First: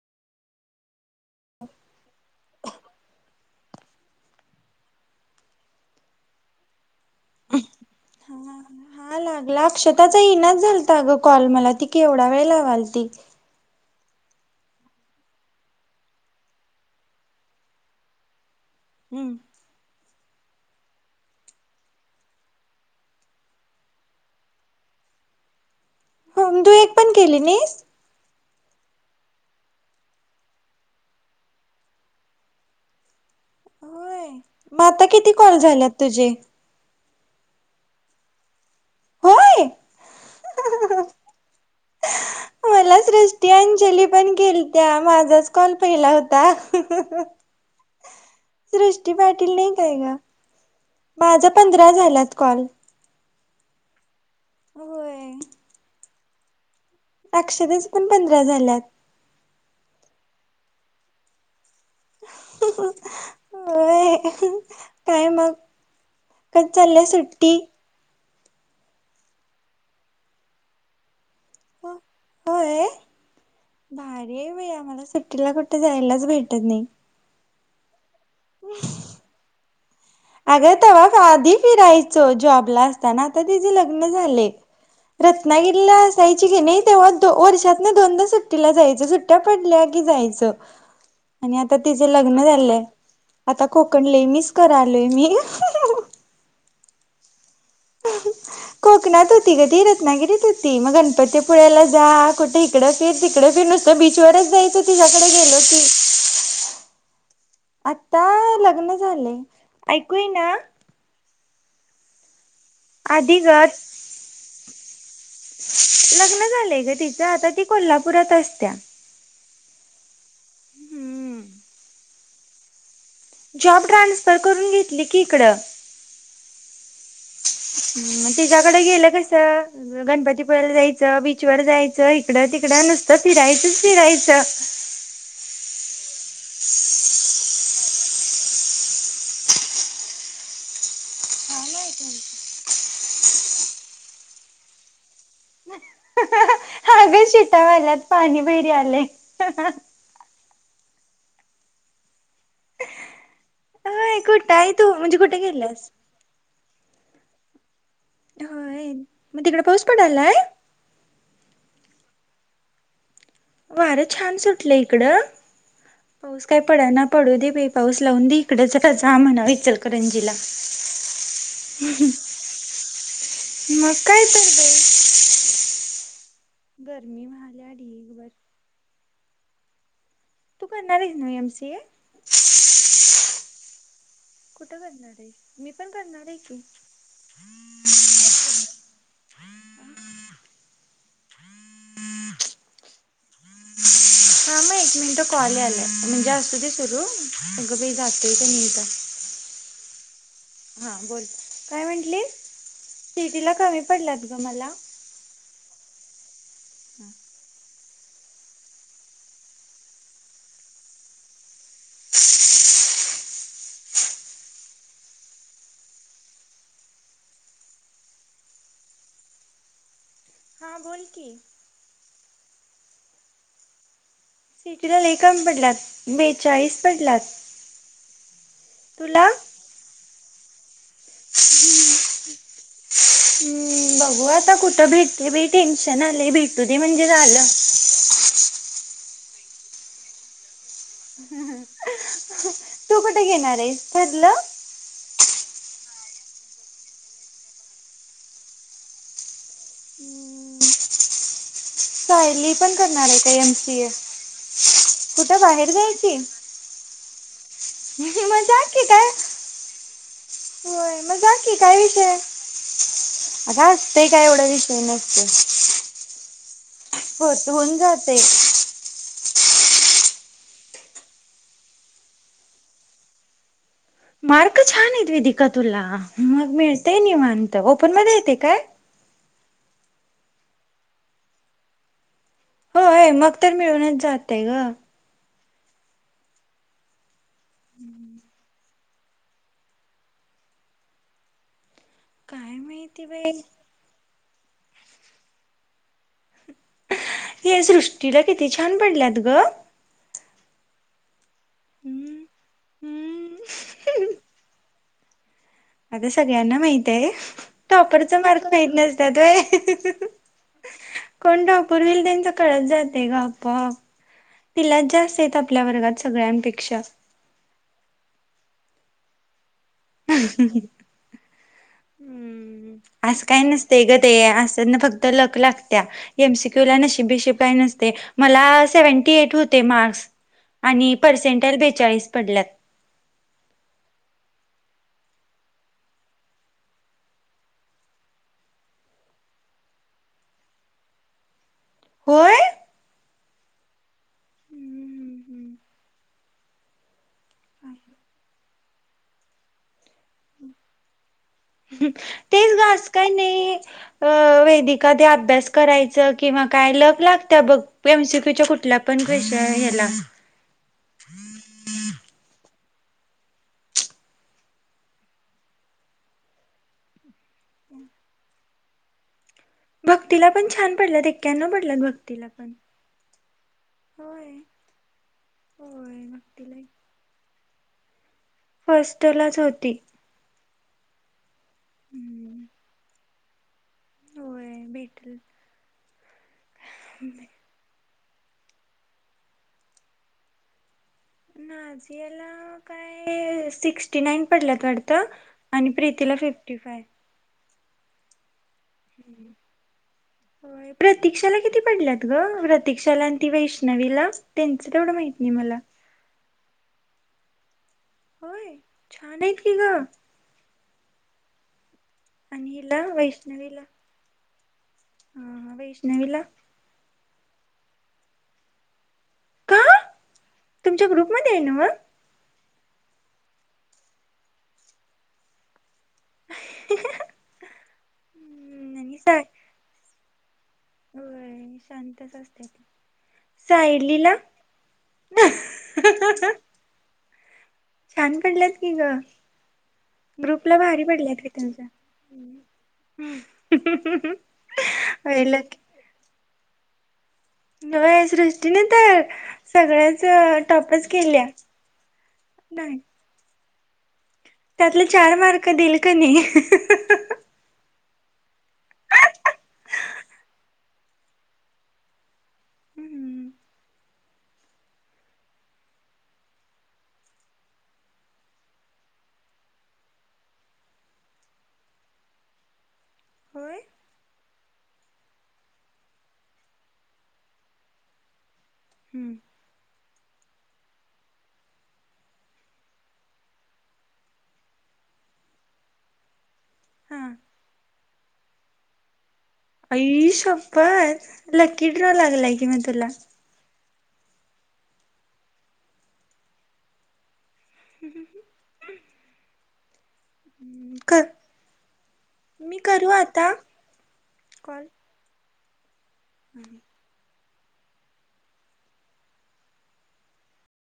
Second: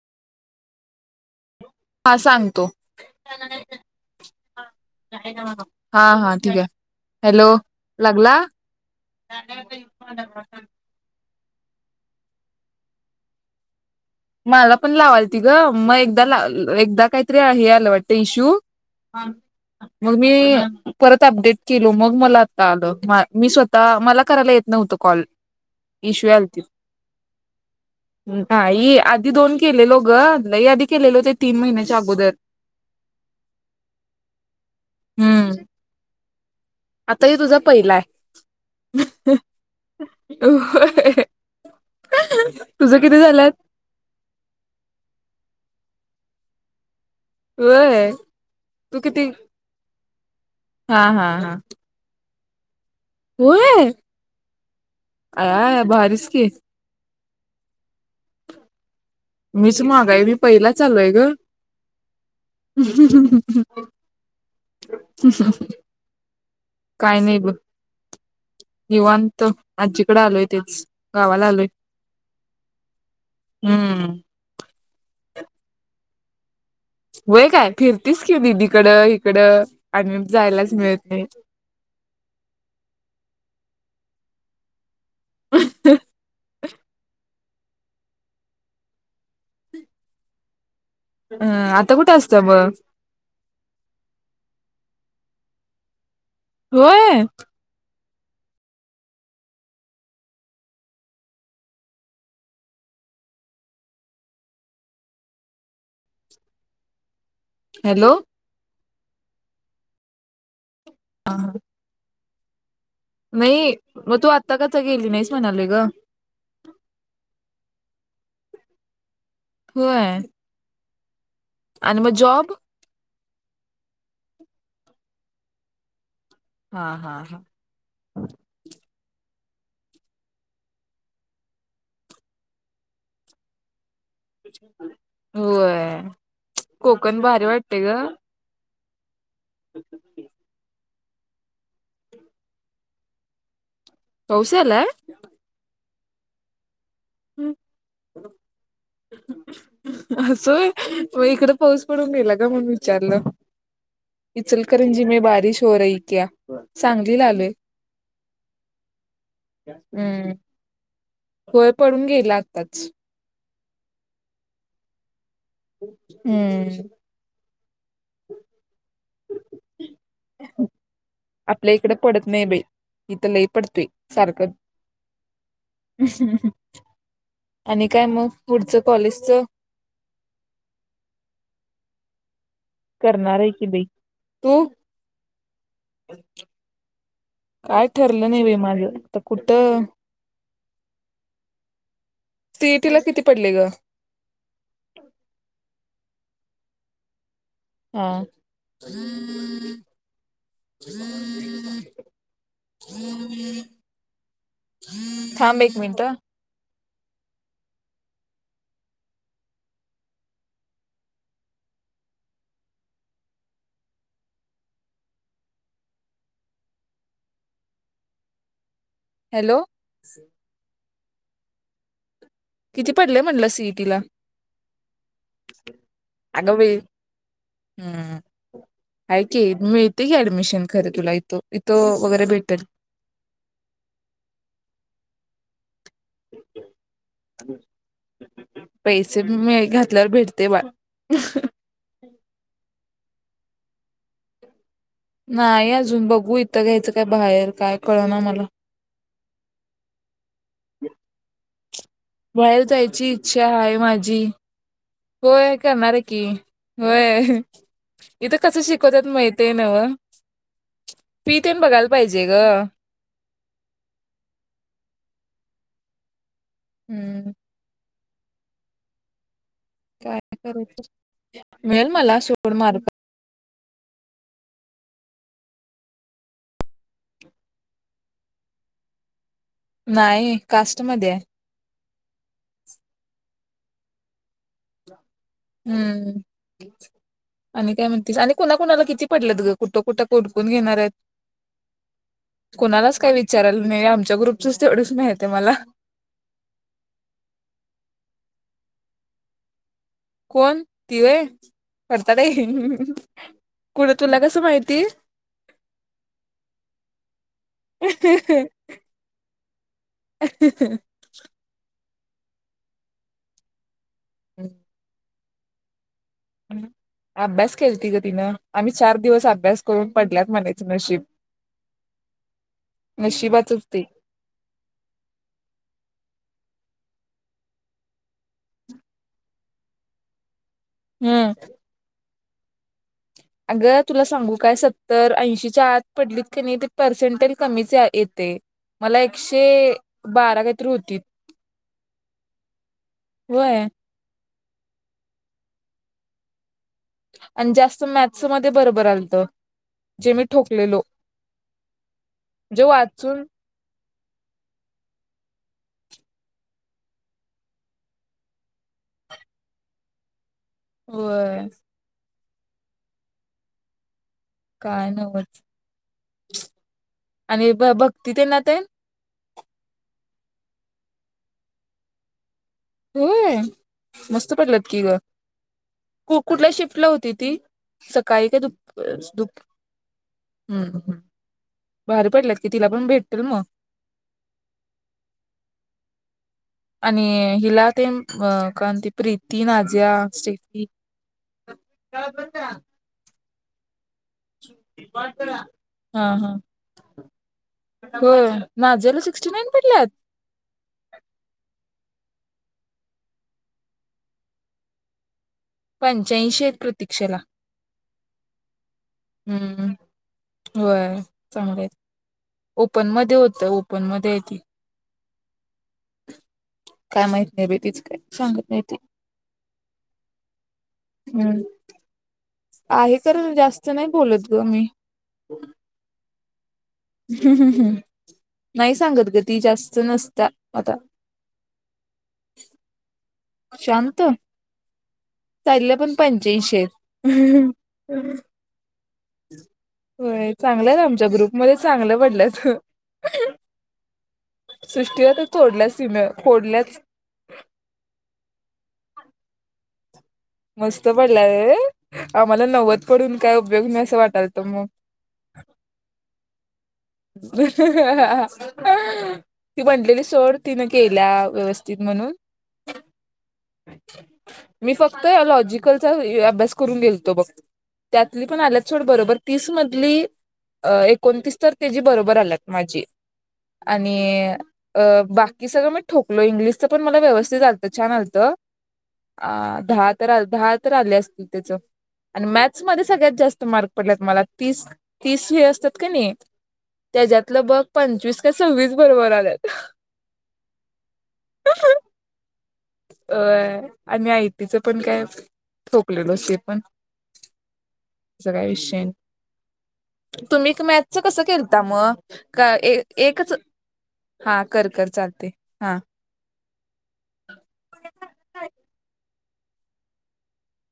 हा सांगतो. हा हा ठीक आहे हॅलो! लागला हा लागला अक्षताचा इनाच झालता ग कॉल. मला ती की केवडा वेळ लावालती. मला पण लावलती त ग, मग एकदा ला एकदा काहीतरी हे आलं वाटतं इश्यू. हूं! मग मी परत अपडेट केलो मग मला आता आलं मी स्वतः मला करायला येत नव्हत कॉल. इश्यू हो आलतीत तू एक पण केली नाहीस? हूं! नाही, आधी दोन केलेलो ग, लई आधी केलेले होते तीन महिन्याच्या अगोदर. होय, मग आता किती हम्म कॉल झाल्यात तुझे. आता हे तुझा पहिला आहे. होय तुझं मला किती झालं स्रष्टीयांजली पण केेल त्या माझाच कॉल पहिला होता. ह होय तू सृष्टी किती पाटील नाही काय ग हा हा माझ हा पंधरा झाल्यात. कॉल. होय! [unintelligible] [inaudible] आकशदा च्या पण पंधरा झाल्यात. मीच माग आहे, मी पहिला चालूय ग, ह ह ह होय काय मग चालल्या काय नाही बघ सुट्टी. निवांत आजीकडे आलोय तेच. गावाला आलोय होय हम्म भारी ये बाई आम्हाला. सुट्टीला कुठ जा जायलाच भेटत नाही. व्हय काय फिर तेच की दीदीकड इकडं. आणि जायलाच अगं मिळत तेव्हा नाही आधी फिरायचो जॉबला असताना आता तिचे लग्न झाले. रत्नागिरी ला जाायची की नाही. तेव्हा वर्षात ना दोनदा सुट्टीला जायच सुट्ट्या पडल्या की जायचं. अं, आता तिच कुठे असतं लग्न मग झाले आता कोकण ले मिच कराड, ले मी हा हा होय? कोकणात होती ग ती रत्नागिरीत होती मग गणपतीपुळ्याला जा कुठे इकडं फिर तिकड फिर नुसतं बीचवरच जायचं तिच्याकडे गेलो की. हॅलो आता लग्न झालय ऐकू येईना? हा. आधी गं नाही मग तू आत्ता का गेली नाही स लग्न झालंय ग तिचं आता ती कोल्हापुरात असत्या होय. हम्म. आणि मग जॉब? जॉब ट्रान्सफर करून घेतली की इकडं. हा हा हा ह तिच्याकडे गेले का तर गणपतीपुळेला जायचं बीचवर जायचं इकडं तिकडं नसतं फिरायचं. होय. कोकण भारी वाटते ग. [inaudible] पाऊस यायलाय. सग शितावाल्यात पाणी भैरी आलंय. होय इकडं पाऊस पडून गेला का म्हण विचारलं. होय कुठं आहे तू इचलकरंजी म्हणजे मैं कुठे बारिश हो गेल्यास? रही क्या? सांगलीला आलोय. होय मग तिकड पाऊस हम्म पडायलाय. होय पडून गेला आत्ताच. वारं छान सुटलं इकडं. पाऊस काय हम्म. पडा ना पडू दे बाई पाऊस लावून दे इकड जरा जा म्हणावायचल करंजीला आपल्या इकडे पडत नाही बाई इथं लई पडतोय मग काय तर बाई. ह्. गरमी व्हाल्या आणि काय ढीग बर मग पुढचं कॉलेजचं तू काणारच ना एम सी ए? करणार आहे की बाई तू कुठं करणार आहे मी पण करणार आहे की. काय ठरलं नाही बाइ माझं तर कुठं सीईटी ला किती पडले ग हा मग एक मिनिट कॉल यायलय. म्हणजे असतू तदे सुरू अग बाई हा जातय का नाही? हा बोल काय म्हटली सिइटिला कमी पडलात ग मला. थांब एक मिनिट हम्म हॅलो बोलकी. किती पडले म्हंटलं सीईटीला? सिइटीला लाख कमी पडलात अगं बेचाळीस पडलात. अय क मी ते की ॲडमिशन खरे तुला इथो इथो वगैरे भेटेल. ते भेटील अडचण नाही भेटू दे म्हणजे झाल. पैसे म घातल्यावर भेटते बाळ ह हा ह तू कुठे घेणार आहेस ठरलं? नाही अजून बघू इथं घ्यायचं काय बाहेर काय कळ ना मला. सायली बाहेर पण करणार जायची आहे का इच्छा एम सी आहे ए माझी कुठं होय करणार आहे की होय. इथं म जा कसं की काय शिकवतात माहितीय नव्ह. होय मग जा फी की तेन काय बघायला विषय पाहिजे ग. अय आग असतय काय एवढा विषय नसतय. हम्म होत होऊन जा ते काय मिळेल मला सोड मार्ग मार्क छान येत वेदिका तुला मग मिळते निवाणत ओपन मध्ये येते काय? नाही कास्टमध्ये आहे. होय मग तर मिळूनच जात तय ग हम्म आणि काय म्हणतीस आणि कुणाकुणाला किती पडलंत ग कुठं कुठं कोणकोण घेणार आहेत? काय कोणालाच माहिती काय बाई विचारयला नाही आमच्या ग्रुप तु तेवढच माहीत आहे मला हे सृष्टीला किती छान पडल्यात ग. कोण तिवे करतात आहे हम्म कुठं हम्म तुला कसं माहिती? आता सगळ्यांना माहित आहे टॉपरचा मार्ग माहीत नसतात व्हय कोण टॉपर होईल? त्यांच कळत जाते गं आपोआप तिलाच जास्त य आपल्या वर्गात सगळ्यांपेक्षा अभ्यास केलती गं तिनं आम्ही चार दिवस अभ्यास करून पडल्यात म्हणायचं नशीब हम् असं काही नसतय गं ते असंना फक्त लक लागत्या. एम सी क्यू ला नशीब बिशीब काही नसते मला सेव्हन्टी एट होते मार्क्स. आणि हम्म परर्सेंटेज बेचाळीस. पडल्यात. अगं तुला सांगू काय सत्तर ऐंशीच्या आत पडलीत का नाही ते पर्सेंट कमीच या येतय. मला एकशे बारा काहीतरी होतीत. होय. होय. आणि जास्त मॅथ्स मध्ये बरोबर आलतं जे मी ठोकलेलो. ह तेच म्हणजे गं असं काय वाचून नाही. अ वेदिका ते अभ्यास करायचं किंवा काय लक लागत्या बघ, एम सी क्यू च्या कुठल्यापण विषय ह्याला [unintelligible] होय काय नवचं आणि ब भक्ती तेना ते भक्तीला पण छान पडल्यात एक्यानव पडल्यात भक्तीला पण होय होय मस्त पडल्यात की गं, होय कु कुठल्या शिफ्ट ला होती ती. सकाळी काय दुप दुप हॉस्टेलाच होती. हम्म ह हम्म भारी पडल्यात हम्म, की तिला पण भेट [unintelligible] होय भेटल आणि हिला ते अ कारण ती प्रीती नाझिया स्टेफी नाझियाला काय सिक्स फीफ्टीनाइन पडल्यात वाटतं आणि हा प्रीतीला हा फिफ्टी फाय. होय. नाझियाला सिक्स्टी नाईन पडल्यात प्रतीक्षाला किती पडल्यात? ग प्रतीक्षाला आणि ती वैष्णवीला त्यांचं तेवढं माहिती पंच्याऐंशी आहेत प्रतीक्षेला. होय छान आहेत की ग. व्हय चांगले आहेत आणि हिला ओपन मध्ये होतं. वैष्णवीला ओपन मध्ये आहे ती. हा वैष्णवीला काय माहिती नाही बाई, तीच काय सांगत नाही ती का तुमच्या ग्रुपमध्ये हम्म हाय नव्ह आहे तर जास्त नाही बोलत ग मी. हम्म हम्म हम्म, नाही हम्म, आणि सांगत गं साय ती जास्त नस चा होय शांतच असते, शांत सायलीला सायलीला पण पंच्याऐंशी आहेत. छान पडल्यात की ग होय ग्रुपला चांगलं आहेत भारी आमच्या पडल्यात की ग्रुपमध्ये तुमच्या चांगलं पडल्यात, सृष्टीला तर होय तोडल्यात तीण फोडल्याच. व्हय सृष्टीने तर सगळ्या मस्त पडला ये, आम्हाला नाही नव्वद पडून काय उपयोग‌ नाही अस वाट त्यातले चार मार्क देइल कणी ती म्हटलेली सोड तिन केल्या व्यवस्थित म्हणून, मी फक्त लॉजिकलचा अभ्यास करून गेलतो बघ, त्यातली पण आल्यात सोड बरोबर तीस मधली अ एकोणतीस तर त्याची बरोबर आल्यात माझी. होय आणि अ बाकी सगळं मी ठोकलो, इंग्लिशच पण मला व्यवस्थित आलतं छान आलतं. आ दहा तर दहा तर आले असतील त्याचं आणि मॅच मध्ये सगळ्यात जास्त मार्क पडल्यात मला, तीस तीस हे असतात कणी हा त्याच्यातलं बघ पंचवीस का सव्वीस बरोबर आल्यात. आई शपथ लकी ड्रॉ लागलाय अ [unintelligible] आणि आयटी च पण काय ठोकलेलो ते पण तेचा काय विषय, तुम्ही मॅचचं कर कसं केलता मग? का मी करू आता एकच, हा कॉल कर कर चालतय. हा. [inaudible]